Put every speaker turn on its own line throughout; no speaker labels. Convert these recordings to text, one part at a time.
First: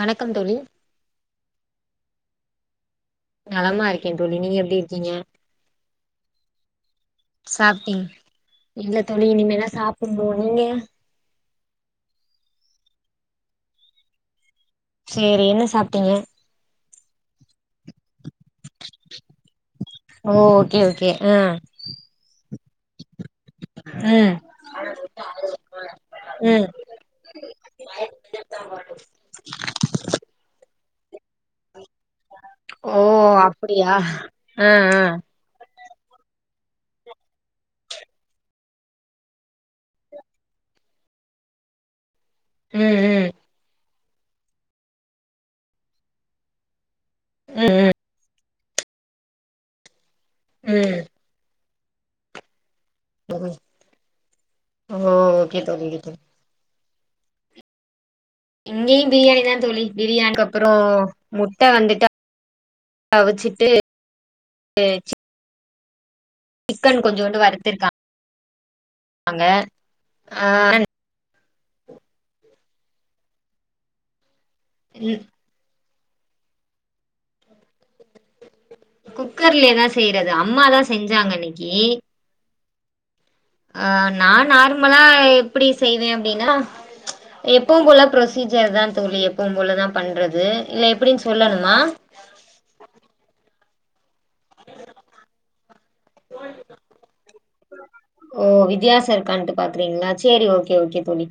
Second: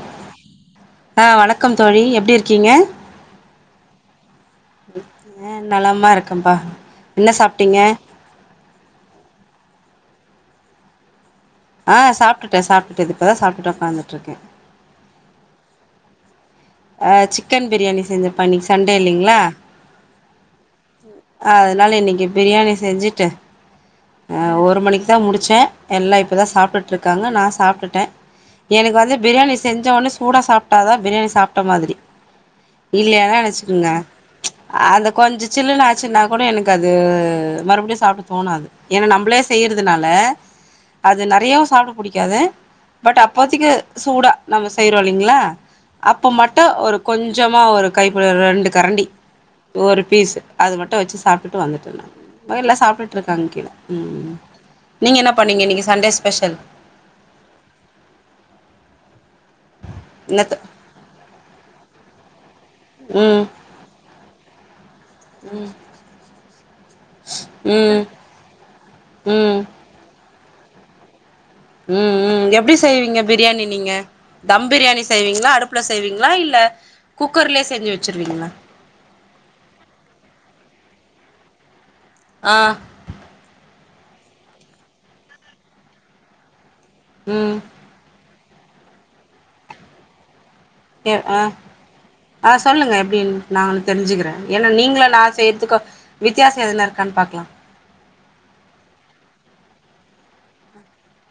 வணக்கம் தோழி
ஆஹ் வணக்கம் தோழி எப்டி இருக்கீங்க
நலமா இருக்கேன் தோழி நீங்க எப்டி இருக்கீங்க
ஆ நலமா இருக்கேன்ப்பா என்ன சாப்ட்டீங்க
சாப்டீ இல்ல தோழி இனிமே தா சாப் [unintelligible] லோனிங்க
ஆஹ் சாப்டுட்டே சாப்டுட்டு இப்பதான் சாப்டு உக்காந்துட்டு இருக்கேன்
செரி என்ன சாப்டீங்க
ஆ சிக்கன் பிரியாணி செஞ்ச பண்ணி சண்டே இல்லைங்களா
ஓ ஓகே ஓகே ஆ
அதனால இன்னைக்கு பிரியாணி செஞ்சுட்டேன்
ம்
ஆ ஒரு மணிக்கு தான் முடிச்சேன் எல்லாம் இப்போதான்
ம்
சாப்டுட்டு இருக்காங்க நான் சாப்டுட்டேன் எனக்கு வந்து பிரியாணி செஞ்ச உனே சூடாக சாப்ப டாதான் பிராணி சாப்ட மாதிரி
ஓ
இல்லையன்னா வச்சுக்கோங்க
அப்டியா ஆ ஆ
அத கொஞ்ச சில்லுனு ஆச்சின்னா கூட எனக்கு அது மறுபடியும் சாப்ட தோணாது ஏனா நம்மளே செய்யறதுனால அது நிறையாஉ சாப்பிட பிடிக்க காது
ம்
பட்
ம்
அப்போத்தைக்கு சூடா நம்ம செய்யறோம் இல்லைங்களா அப்போ மட்டும் ஒரு கொஞ்சமா
ம்
ஒரு
ம்
கைப்பி ரெண்டு கரண்டி ஒரு பீஸ் அது
ம்
மட்டும் வச்சு சாப்டு வந்துட்டு நா எல்லா சாப் ருக்காங்க
ம்
கீழ ம்ஹம்
ஓ
நீங்கள் என்ன
ஓகே
பண்ணீங்க இன்னைக்கக்கு
தோழி
சண்டே
ஓகே
ஸ்பெஷல்
எங்கேங் பிரியாணி தான் தோழி பிரியாணிக்கு
என்னத்த
அப்புறம் மு ட வந்துட்டு
ம்
அவிச்சிட்டு அ சி சிக்கன் கொஞ்ஜூண்டு
ம்
வத்திருக்காங்கங்க
ம்
ஆஹ்
உம் உம் எப்டி செய்வீங்க பிரியாணி நீங்க தம் பிரியாணி செய்வீங்களா அடுப் புல செய்வீங்களா இல்ல குக்கர்லயே செஞ்சு வச்சுருவீங்ளா
குக்கர்லயே தான் செய்யறது அம்மாதான் செஞ்சாங்க இன் க்கி
ஆ
அஹ் நான் நார்மலா எப்டி செய்வேன் அப்டின்னா
ம்
எப்பவும் போல ஃப்ரோ டீச்சர் தா தோழி எப்பவு போல தா பண்ணறது
எ ஆஹ் ஆஹ் சொல்லுங்க எப்டின்னு நானு தெரிஞ்சுக்கிறே ஏன்னா நீங்களா நா செய்யறதுகு வித்தியாசோ எதுன இருக்கான்னு பாக்கலா
ஓ வித்தியாசோ இருக்கான்ட்டு பாக்குறீங்களா செரி ஓகே ஓகே தோழி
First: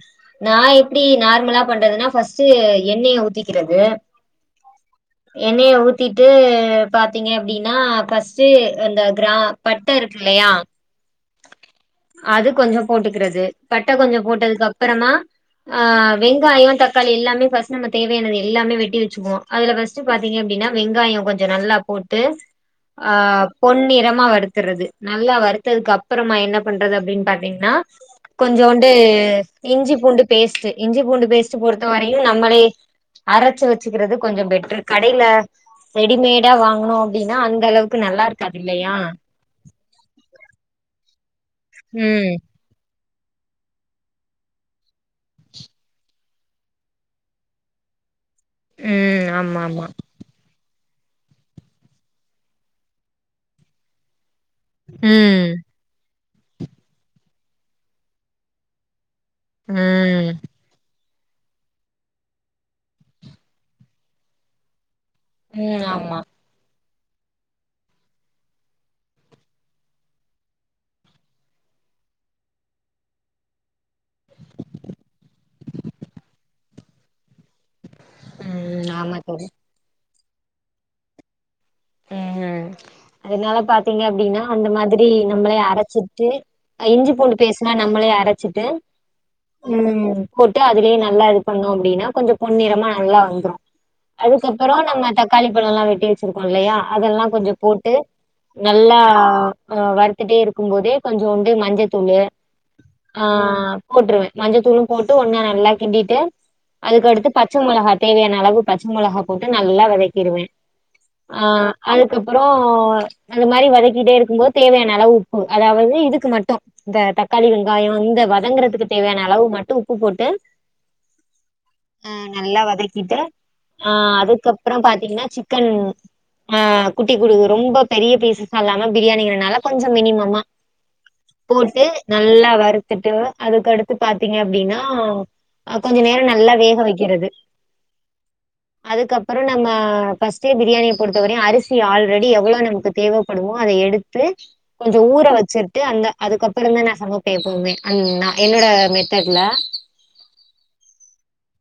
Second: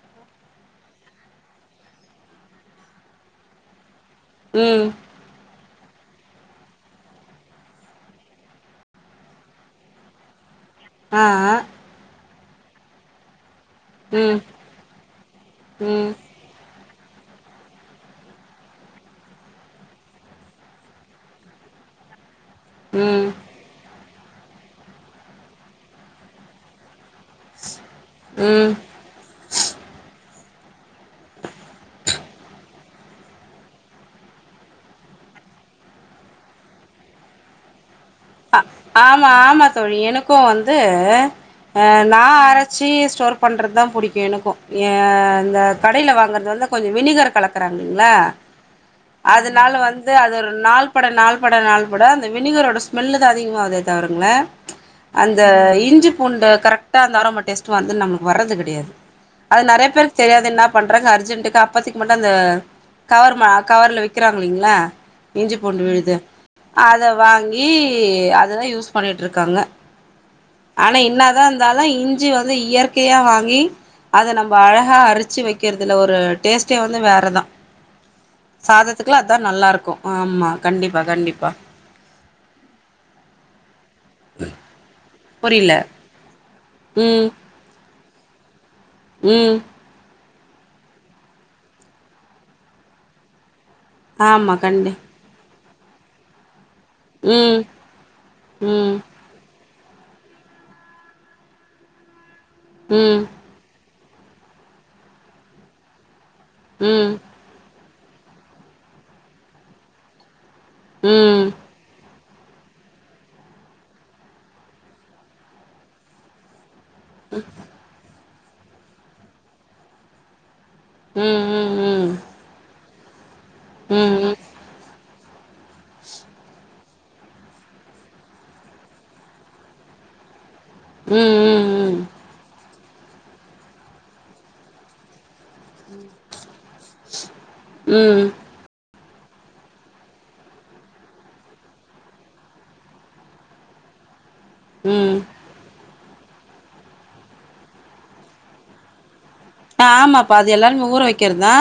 நா எப்டி நார்மலா பண்றதுன்னா ஃபஸ்ட்டு எண்ணெய ஊத்திக்கிறது
ம்
எண்ணைய ஊத் த்திட்டு பாத்தீங்க அப்டின்னா ஃபர்ஸ்ட்டு அந்த கிரா பட்டை இருக்கு இல்லையா
ஆஹ்ஹ
அது கொஞ்சோ போட்டுக்கிறது பட்டை கொஞ்சோ
ம்
போட்டதுக்கு அப்புறமா
ம்
ஆஹ் வெங்காயோ தக் க்காளி எல்லாமே ஃபர்ஸ்ட் நம்ம தேவையானது எல்லாமே வெட்டி வச்சுக்குவோ அதுல ஃபஸ்ட் பாத்தீங்க அப்டிங்கனா வெங்காய கொஞ்ச நல்லா போட்டு
ம்
ஆஹ் பொன்னிறம் மா வறுத்தறது நல்லா வறுத்ததுக்கு அப்புறமா என்ன பண்றது அப்பிடின்னு பாத்தீங்கன்னா
ம்
கொஞ்சோண்டு இஞ்சி பூண்டு பேஸ்ட் இஞ்சி பூண்டு பேஸ்ட்ட் பொறுத்த வரையும் நம்மளே அரைச்சு வச்சுக்கிறது கொஞ்சோ பெட்டரு கடையில ரெடிமேடா வாங்கனோ அப்டின்னா அந்த அளவுக்கு நல்லா இருக்காது
அ
இல்லையா
ஆமா ஆமா தோழி எனக்கு வந்து அஹ்
ம்
நான் அரைச்சி ஸ்டோர் பண்ணுறது தா புடிக்கு எனக்கு ஏ இந்த கடையில் வாங்கறது வந்து கொஞ்ச வினிகர் கலக்கறாங்க இல்லலைங்களா
ம் ஆமா
அதனால
ஆமா
வந்து அது ஒரு நாள் பட நாள்பட நாள்பட அந்த வினிகரோட ஸ்மெல்லு தா அதிகமாகுதே தவிருதங்களே அந்த
ம்
இஞ்சிப் பூண்டு கரெக்டாக அந்த ஆரோமா டேஸ்ட்டு வந்து நமக்கு வரது கெடையாது அது
ம்
நெறைய பேருக்கு தெரியாது என்ன பண்றாங்க அர்ஜ ஜெண்டுக்கு அப்பத்துக்கு மட்டும் அந்த கவர் ம கவர்ல விக்கிறாங்க இல்லைங்களா இஞ்சி
ம்
பூண்டு விழுது
ஆமா
அத வாங் கி அததா யூஸ் பண்ணிட்டுருக்காங்க ஆனா என்னாதா இருந்தாலு இஞ்சி வந்து இயற்கையா வாங்கி அத நம்ம அழகா அரிச்சு வைக்கறிறதுல ஒரு டேஸ்ட்டே வந்து வேறதா
ம்
சாதத்துக்கு
ஆமா
எல்லா அதா
தோழி
நல்லா இருக்கு ஆமாம் கண்டிப்பா கண்டிப்பா
ஹம் அதனால பாத் ங்க அப்டின்னா அந்த மாதிரி நம்பளே
புரில
அரைச்சிட்டு டு அ இஞ்சி
ம்
பூண்டு பேஸ்ட்னா நம்பளே அ ரச்சிட்டு
ம்
ம் போட்டு அதுலேயே நல்லா இது பண்ணோ அப்டின்னா கொஞ்சோ பொன் நிறமா நல்லா வந்துரு
ஆமா
அதுக்கப்பறோ
கண்டி
நம்ம தக்காளி பழோல்லா வெட்டி வெச்சிரு ப்போ இல்லயா அதெல்லா கொஞ்சோ
ம்
போட்டு
ம்
நல்லா ஆ வறுத்துட்டே இருக்கும் போதே கொஞ்சோண்டு மஞ்சத்தூளு
ம்
ஆ போட்டுருவே மஞ்சத்தூளு போட்டு ஒன்னா நல்லா கிண்டிட்டு
ம்
அதுக்கடுத்து பச்ச மொளகா தேவையான அளவு பச்ச மொளகா போட்டு நல்லா வதக்கிருவே
ம்
ஆ
ம்
அது அதுக்கப்றோ அந்த மாரி வதக்கிட்டே இருக்கும்போது தேவையான அளவு உப்பு அதாவது இதுக்கு மட்டு இந்த தக்காளி வெங்காயோ இந்த வ வதங்குறதுக்கு தேவையான அளவு மட்டு உப்பு போட்டு
ம் ம்
ஆ நல்லா வதக் கிட்ட ஆ
ம் ம்
அதுக்கப்றோ பாத்தீங்னா சி க்கன் ஆ குட்டி குடு ரொம்ப பெரிய பீசஸ்ஸா இல்லாம பிரியாணிங்கறனால கொஞ்சோ மினிமமா போட்டு
ம்
நல்லா வறு த்துட்டு அதுக்கடுத்து பாத்தீங்க அப்டின்னா கொஞ்ச நேரம் நல்லா வேக வக்கிறது
ம்
அதுக்கப்பற நம்ம ஃபஸ்ட்டே பிரியாணி பொறுத்தவரையு அரிசி ஆல்ரெடி எவ்ளோ நமக்கு தேவப்படுமோ அத எடுத் து
ம்
கொஞ்சோ
ம்
ஊற வச்சிட்டு அந்த அதுக்கப்பறந்தா நா சமப்பே எப்போவுமே அந் நா என்னோட மெ
ஆ ஆமாப்பா அது எல்லாருமே ஊற வெக்கிறதுதா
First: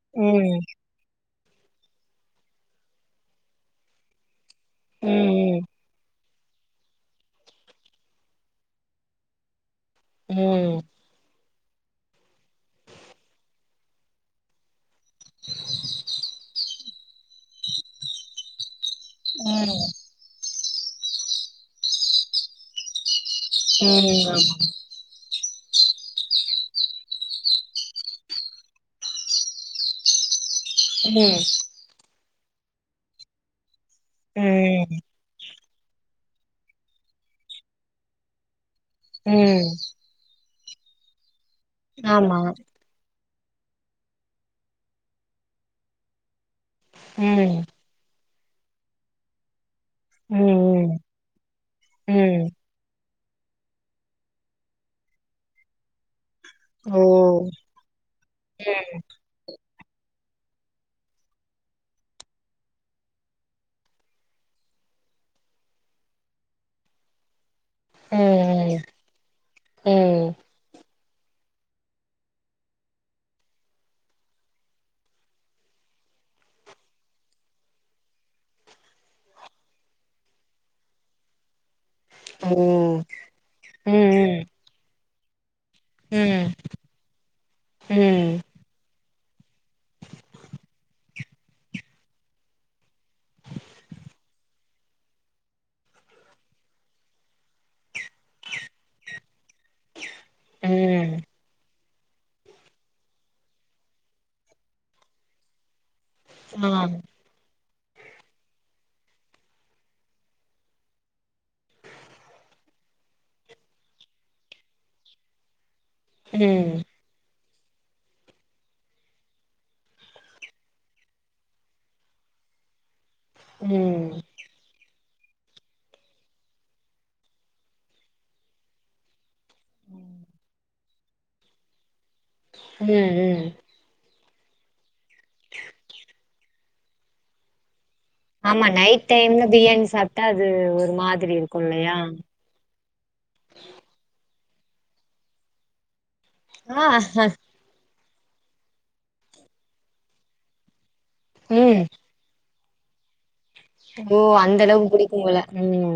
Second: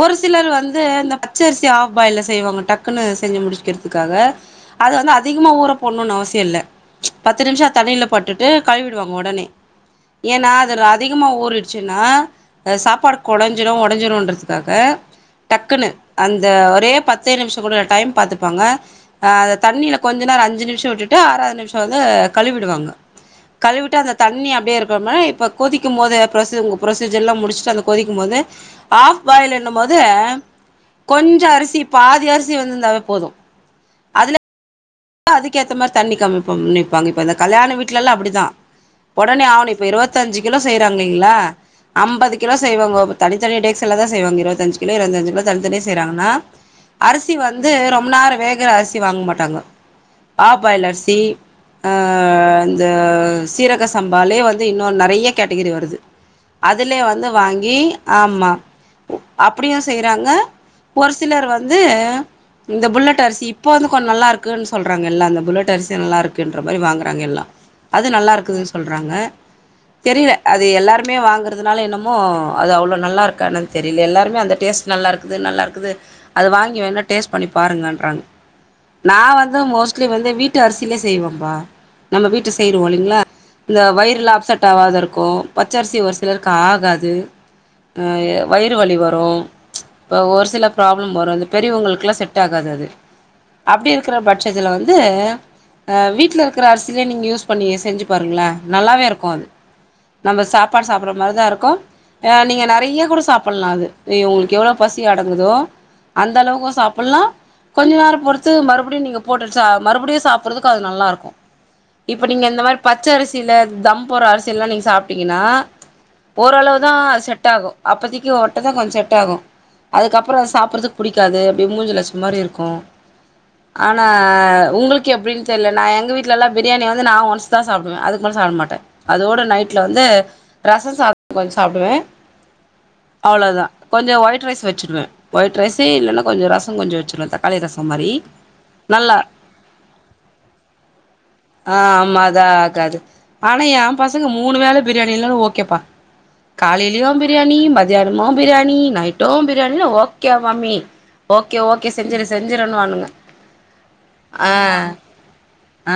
ஒரு சிலர்
ம்
வந்து இந்த பச்ச அரிசி ஆஃப் பாயில்ல செய்வாங்க டக்குன்னு செஞ்சு முடிக்கிறதுக்காக அது வந்து அதிகமா
ம்
ஊற போடுனுனு அவசிய இல்ல பத்து நிமிஷம் தண்ணில போட்டுட்டு கழுவிடுவாங்க உடனே ஏன்னா அது
ம்
ர அதிகமா ஊரிடு ச்சுனா ஆ சாப்பாடு கொழஞ்சிரு ஒடஞ்சிருன்றதுக்காக டக்குனு அந்த ஒரே பத்துே நிம்ஷ கூட டைம் பாத்துப்பாங்க ஆ அத தண்ணில கொஞ்ச நேரொ அஞ்சு நிம் ஷொ விட்டுட்டு ஆறாவது நிமிஷொ வந்து கழுவிடுவாங்க கழுவிட்டு அந்த
ம்
தண்ணி அப்டே [unintelligible] இப்ப கொதிக்குமோதே ப்ரொசிங்கொ ப்ரொசிஜ் ஜெல்லா முடிச்ட்டு அந்த கொதிக்கும் போது ஆஃப் பாயில் என்னம் போது கொஞ்சொ அரிசி பாதி அரிஸ் சி வெந்திந்தாவே போது
ம்ம்
துக்கேத்த மார் தண்ணி கம் பம் னிப்பாங்க இப்ப இந்த கல்யாண வீட்லெல்லா அப்பிடிதா ஒடனே
ம்
அவனு இப்ப இருவத்தஞ்சு கிலோ செய்யறாங்லிங்ளா அம்பது
ஆமா.
கிலோ செய்வாங் ஒவ்வொர் தனி தனி டேக்ஸுல்ல தா செய்வாங் இருவத்தஞ்சு கிலோ இருவத்தஞ்சு கிலோ தனி தனியா செய்றாங்கன்னா அரிசி
ம்
வந்து ரொம் நேரொ வே குற அரிசி வாங் மாட்டாங்கொ ஆப்பாயில்
ம்
அரிசி ஆ
ம் ஆமா ம் ம் ம் ம்
இந்த சீரக சம்பாலே வந்து இன்னொன் நறைய கேட்டகிரி வருது அதுலே
ஓ
வந்து வாங்கி ஆமா உ அப் ப்புடியு செய்றாங்க ஒரு சிலர் வந்து இந்த புல்லட்டரிசி இப்போந்து கொன் நல்லாருக் குன் சொல்றாங்க எல்லா அந்த புல்லட் அரிசி நல்லாருக்குன்ற மாரி வாங்குறாங்க எல்லா அது
ம்
நல்லாருக்குது
ம்
சொல்றாங்க
ம்
தெரில அது எல்லாரு மே வாங்குறதுனால என்னமோ அது அவ்ளோ நல்லாருக்கா என்னன் தெரில எல்லாருமே அந்த டேஸ்ட் நல்லாருக்குது நல்லாருக்குது அத வாங்கி வேன்னா டேஸ்ட் பண்ணி பாருங்கன்றாங் நா வந்து மோஸ்ட்லி வந்து வீட்டு அரிசிலே செய்வம்பா நம்ம வீட்டு
ஓ
செய்ருவோ இல்லிங்ளா இந்த
ம்
வயுருலா
ம்
அப்செட் ஆவாதிரு கோ பச்சரிசி ஒரு
ம்
சிலருக்கு ஆகாது ஆ எ
ம்
வயிறு வலி வர் ரு ஆ ஒரு சில ப்ராப்ளம் வரு அந்த பெரியவுங்களுக்லா செட் ஆகாது அது அப்டி இருக்குற பட்ஜத்துல வந்து அ வீட்ல இருக்குற அரிசிலே நீங்க யூஸ் பண்ணி செஞ்சு பாருங்ளே நல்லாவே இருக்கு அது நம்ம சாப்பாடு சாப்புட்ற
ம்
மாரிதா இருக்கும் அ நீங்க நறையா கூட சாப்பட்லா அது உங்ளுக்கெவ்ளொ பசி அடங்குதோ அந்தளவுக்கு
ஆ
சாப்படலா கொஞ்ச நேர பொறுத் த்து மறுபடியு நீங்க போட்டு ச மறுபடியு சாப்டறதுக்கு அது நல்லாருக்கு இப்ப நீங்க இந்த மாரி பச்ச அரிசியில தம் போடற அரிசியல்லா நீங்க சாப்டிங்கனா ஓரளவு
ம்
தா செ ட்டாகூ அப்போதிக்கி ஒட்ட தா கொஞ்ச் செட்டாகூ அதுக்கப்ற அத சாப்புறதுக் புடிக்காது அப்டி மூஞ்சில அடிச்ச மாரி இருக்கூ
ம்
ஆனா
ம்
உங்குள்க் கி எப்டின் தெர்ல நா எங்க வீட்லலா பிரியாணி வந்து நா ஒன்ஸ் தா சாப்டுவே அதுக்கு மேல சாப்ட மாட்ட அதோட நைட்ல வந்து ரசஸ் சாத் கொஞ் சாப்டுவே
ம்
அவ்வளதா கொஞ்சோ ஒழைப் ட்ரைஸ் வச்சிட்வே வைட் ரைஸு இல்லனா கொஞ்ச ரசோ கொஞ்சோ வச்சிர்வே தக்காளி ரசோ மாரி
ஆமா நைட்
நல்லா
டைம்ல பிரியாணி சாப்ட்டா அது ஒரு மாத்ரி இருக்கூ
ஆ
இல்லையா
ஆமா அதா ஆகாது ஆனா எ பசங்க மூணு வேல பிரியாணி லா ஓகேப்பா
ஆ
காலையிலயூ பிரியாணி மத் மதியானமு பிரியாணி நைட்டு பிரியாணினா ஓகே வாமி ஓகே
ம்
ஓகே செஞ்சிரு செ ஞ்சுரேனுவானுங்க
ஓ அந்தளவுக்கு புடிக்கும் போல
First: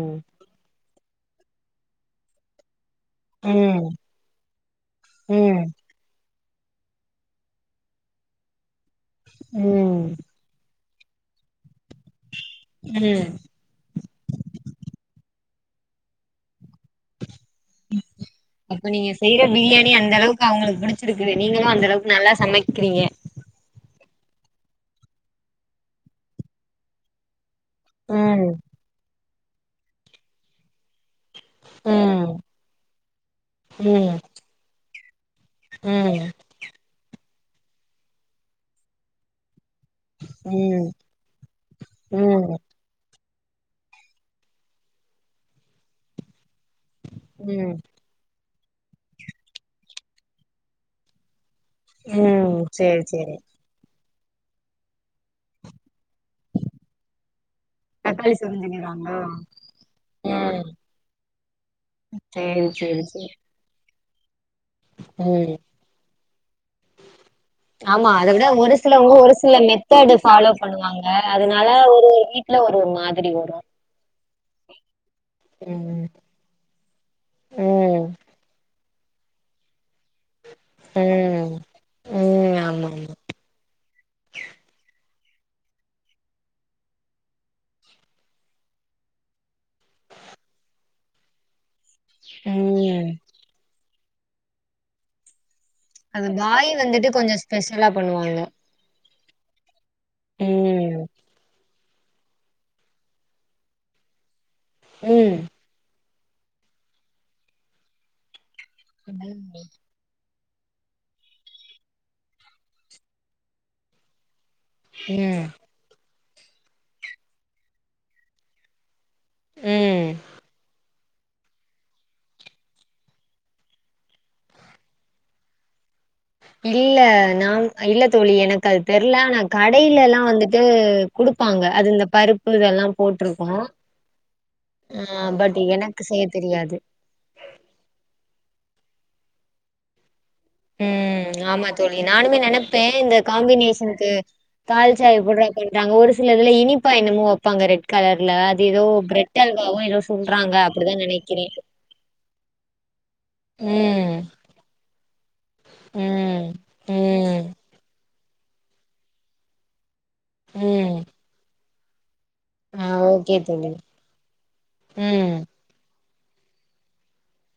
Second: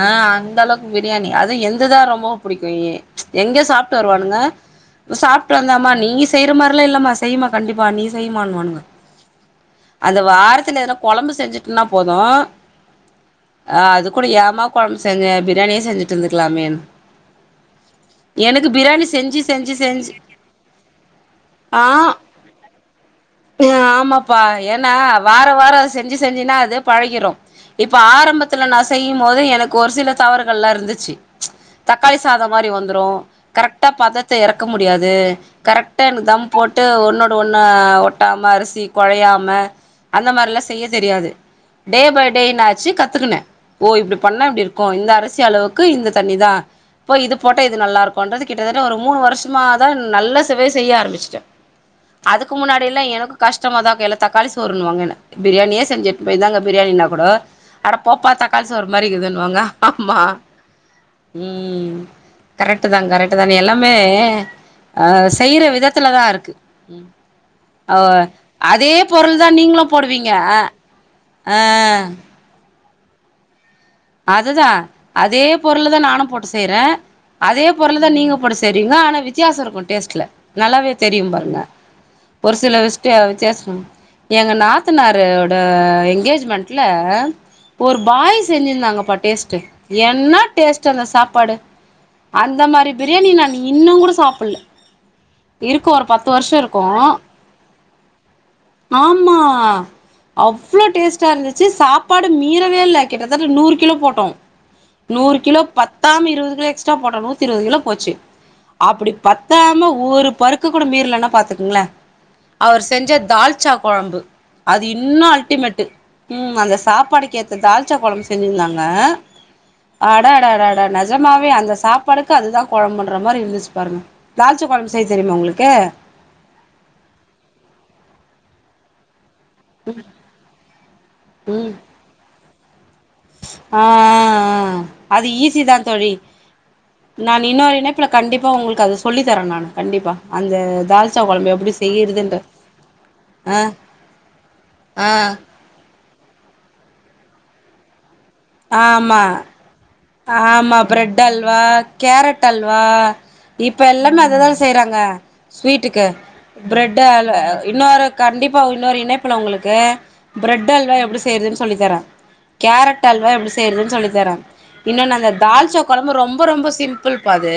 ஆ அந்த அளவுக்கு பிரியாணி அது எந்துதா ரொம்ப புடிக்கூ ஏ எங்க
ம்
சாப்ட்டு வருவானுங்க சாப்ட்டு
ம்
வந்தேமா நீஸ் செய்ற மார்லா இல்லம்மா செய்மா கண்டிப்பா நீ செய்மான்வானுங்க
ம்
அந்த வாரத்துல ஏறொக் கொழம்பு செஞ்சுட்டுனாப் போது
ம்
ஆ அது கூட ஏமா கொழம்பு செஞ்ச இப்டி வேலயே செஞ்சிட்டு இந்துக்கலாமேனு
அப்ப
பிரியாணி
நீங்க
செஞ்சு
செய்யற
செஞ்சு
பிரியாணி அந்த
செஞ்சு
அளவுக்கு அவுங்களுக்கு புடுச்சிருக்குது நீங்களு
ஆ
அந்த அளவுக்கு நல்லா சமைக்கிறீங்க
ப்பா ஏனா வார வாரோ அது செஞ்சு செஞ்சுனா அதே பழகிறு இப்ப
ம்
ஆரம்பத்துல நா செய் நி மொதோ எனக்கு ஒரு சில தவறுகள் எல்லா இருந்துச்சு தக்காளி
ம்
சாதோ மாரி வந்துரு கரெக்டா
ம்
பதத்த எறக்க மு முடியாது கரெக்ட எனக்கு
ம்
தம் போட்டு ஒன்னொ ஒன்னா ஒட்டாம அரிசி குழையாம அந்த மாரிலாம் செய்ய
ம்
தெரியாது டே பய் டே
ம்
என்னாச்சு கத் கத்துக்குனே ஓ இப்படி பண்ணா இப்படி இருக்கும் இந்த அரசி அளவுக்கு இந்த தண்ணி தான் இப்பா இது போட்ட இது
ம்
நல்லா இருக்கும்ன்றது கிட்டதட்ட ஒரு மூணு வருஷமாதான் நல்ல சேவைய செய்ய ஆரம்பிச்சுட்டேன் அதுக்கு
ம் சேரி
முன்னாடில்லாம் எனக்கு
சேரி
கஷ்டமா தான் கெள தக்காளி சோறுணுவாங்க என்ன பிரியாணியே செஞ்சு எ பிரியாணினா கூட அடபோப்பா தக்காளி சோறு மாரி இருக்குதுனு வாங்க அம்மா
ம் சேரி சேரி
கரெட்தான்
சேரி
கரெட்தான் எல்லாமே மே அஹ்
ம்
செய்யற விதத்துலதான் இருக்கு
ஆமா
ஆஹ்
அத விட ஒரு
அதே
சிலவங்க ஒரு
பொருள்
சில
தான் நீங்களும்
மெத்தடு
போடுவீங்க
ஃபாலோ பண்ணுவாங்க அதனால
ஆ
ஒரு ஒரு வீட்ல ஒரு மாதிரி வரும்
அதுதான் அதே பொருள்
ம்
தான் நானும் போட்டு செய்யறேன் அதே பொருள்
ம்
தான் நீங்க போட்டு செய் டினா ஆனா வித்தியாசம் இருக்கு டேஸ்ல நல்லாவே தெரியும்
ம்
பாருங்க
ம்
ஒரு சில
ஆமாமா.
விஷட வித்யாசங் எங்க நாத்தனார் ட ஓட எண்ங்கேஜ்மெண்ட்ல ஒரு பாய் செஞ்சிருந்தாங்க ப்பா டேஸ்ட் என்ன டேஸ்ட் அந்த சாப்பாடு அந்த மாரி
ம்.
பிரியாணி நான் இன்னும் கூட சாப்புட்ல இருக்கு ஒரு
அது
பத்து வருஷோ
பாய்
இருக்கு
வந்துட்டு கொஞ்ச ஸ்பெஷலா பண்ணுவாங்க
ஆமா அவ்ளோ
ம்.
டேஸ்ட்டா இருந்துச்சு சாப்பாடு மீறவேல்ல கிட்டத்தட்ட நூறு கிலோ போட்டோம் நூறு
ம்.
கிலோ பத் தாம இருபது கிலோ எக்ஸ்ட்ரா போட்டோ நூத்தி இருபது கிலோ போச்சு அப்படி பத்தாம ஒரு பரு கூட மீறலன்னா பாத்துக்கங்கள அவர் செஞ்ச தால்ச்சா குழம்பு அது இன்னும்
ம்.
அல்டிமேட்டு் ம் அந்த சாப்பாடுக்கு ஏத்த தால்சா கொழம்பு செஞ்சுர்ந்தாங்க
ம்.
ஆஹ் அடடடட ஜமாவே அந்த சாப்பாடுக்கு அதுதா குழம்புன்ற மாதிரி இருந்துச்சு பாருங்க தால்சா கொழம்பு செய்ய தெரியுமா உங்களுக்கு
இல்ல நான் இல்ல தோழி எனக்கு அது தெர்ல ஆனா கடையிலேல்லா வந்துட்டு குடுப்பாங்க அது இந்த பருப் பு இதெல்லா போட்ருக்கூ.
ஆஹ் ஆ ஆஹ்
ஆ
அது
பட்
ஈஸி தான்
எனக்கு
தோழி
செய்ய தெரியாது.
நான் இன்னொரு இணைப்புல கண்டிப்பா உங்கள்க் அது சொல்லித்தரேன் நானு கண்டிப்பா அந்த தால்ச்சா
உம்
கொழம்பு
ஆமா
எப்டி
தோழி நானுமே
செய்யறதுன்ற
நினைப்பேன் இந்த
ஆ
காம்பினேஷன்க்கு தால்ச்சா
ஆ
எப்புட்றா பண்றாங்க ஒரு சில இதுல இனிப் ப்பா என்னமோ வெப்பாங்க ரெட் கலர்
ஆமா
சொல்றாங்க
ஆமா
அப்டிதா
பிரெட்
நெனைக்கிறே.
அல்வா கேரட் அல்வா இப்ப
ம்.
எல்லாமே அததான் செய்யறாங்க ஸ்வீட்டுக்கு
ம்
பிரெட் அல்
ம்
இன்னொரு கண்டிப்பாவ் இன்னொரு இணைப்புல உங்களுக்கு பிரெட் அல்வா
ம்
எப்டி செய்றதுன் சொல்லி தரே
ஆ
கேரட் அ
ஓகே
எப்டி
தோழி
செய்யறதுன் சொல்லித்தர இன்னொன்னு அந்த
ம்
தால்ச்சா கொழம்பு ரொம்ப ரொம்ப சிம்புள்ப்பாது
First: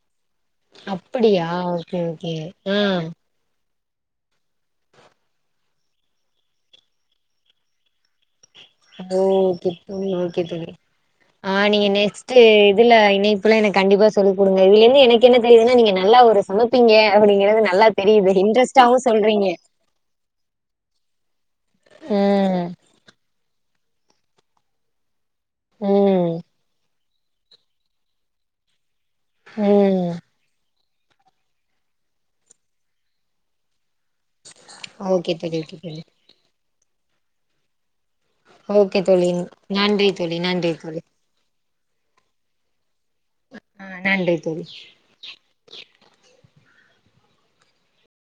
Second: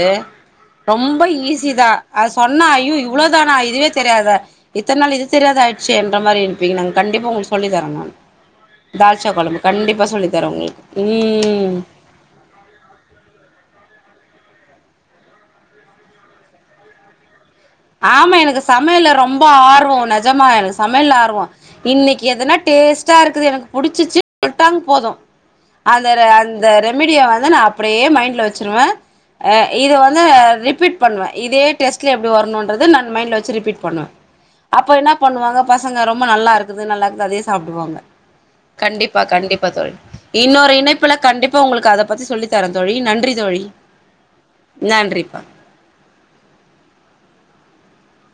ரொம்ப
அப்படியா
ஈஸிதா
ஓகே
அத
ஓகே
சொன்ன
ஆ
ஐயோ இவ்ளோதானா இதே தெரியாதா இத்தன் நாள் இது தெரியாத ஆயிடுச்சேன்ற மாரி இருப்பீங் நாங் கண்டிப்பா உங்கள்க்கு சொல்லி தரோ நான் தால்சா கொழம்பு கண்டிப்பா சொல்லி தரே
கேட்டுடு
உங்களுக்கு
ஆஹ்
ம்
நீங்க நெக்ஸ்ட் இதுல இணைப்புல எனக் கண்டிப்பா சொ சொல் குடுங்க இதுலந்து எனக்கு என்ன தெரியிதுனா நீங்க நல்லா ஒரு சமைப்பிங்க அப்படிங்கறது ந
ஆமா எனக்கு சமையல்ல ரொம்ப ஆர்வொ நெஜமா எனக்கு சமையல்ல ஆர்வொ இன்னைக்கு எதனா
ம்
டேஸ்டா இருக்குது புடிச்சிச்சு சொல்டாங் போதூ அந்தரு
ம்
அந்த ரெப் மீடியாவதா நான் அப்டியே மைண்ட்ல வச்சிருவே அஹ் இது
ம்
வந்து ரிப்பீட் பண்ணுவே இதே டேஸ்ட்ல எப்டி வர்னுன் அது நான் மைண்டல வச்சு ரிபீட் பண்ணுவே அப்ப என்னா
ஓகே
பண்ணுவாங்க
தோழி ஓகே
பசங்க
தோழி
ரொம்ப நல்லாருக் து நல்லா இருக்கதே சாப்ட்டுவாங்க
ஓகே
கண்டிப்பா
தோழி
கண்டிப்பா தோழி
நன்றி நன்றி
இன்னொரு
தோழி
இணைப்புல கண்டிப் ப்போ அதப்பத்தி சொல்லித்தரே தோழி நன்றி நன்றி தோழி
ஆ நன்றி தோழி
நன்றிப்பா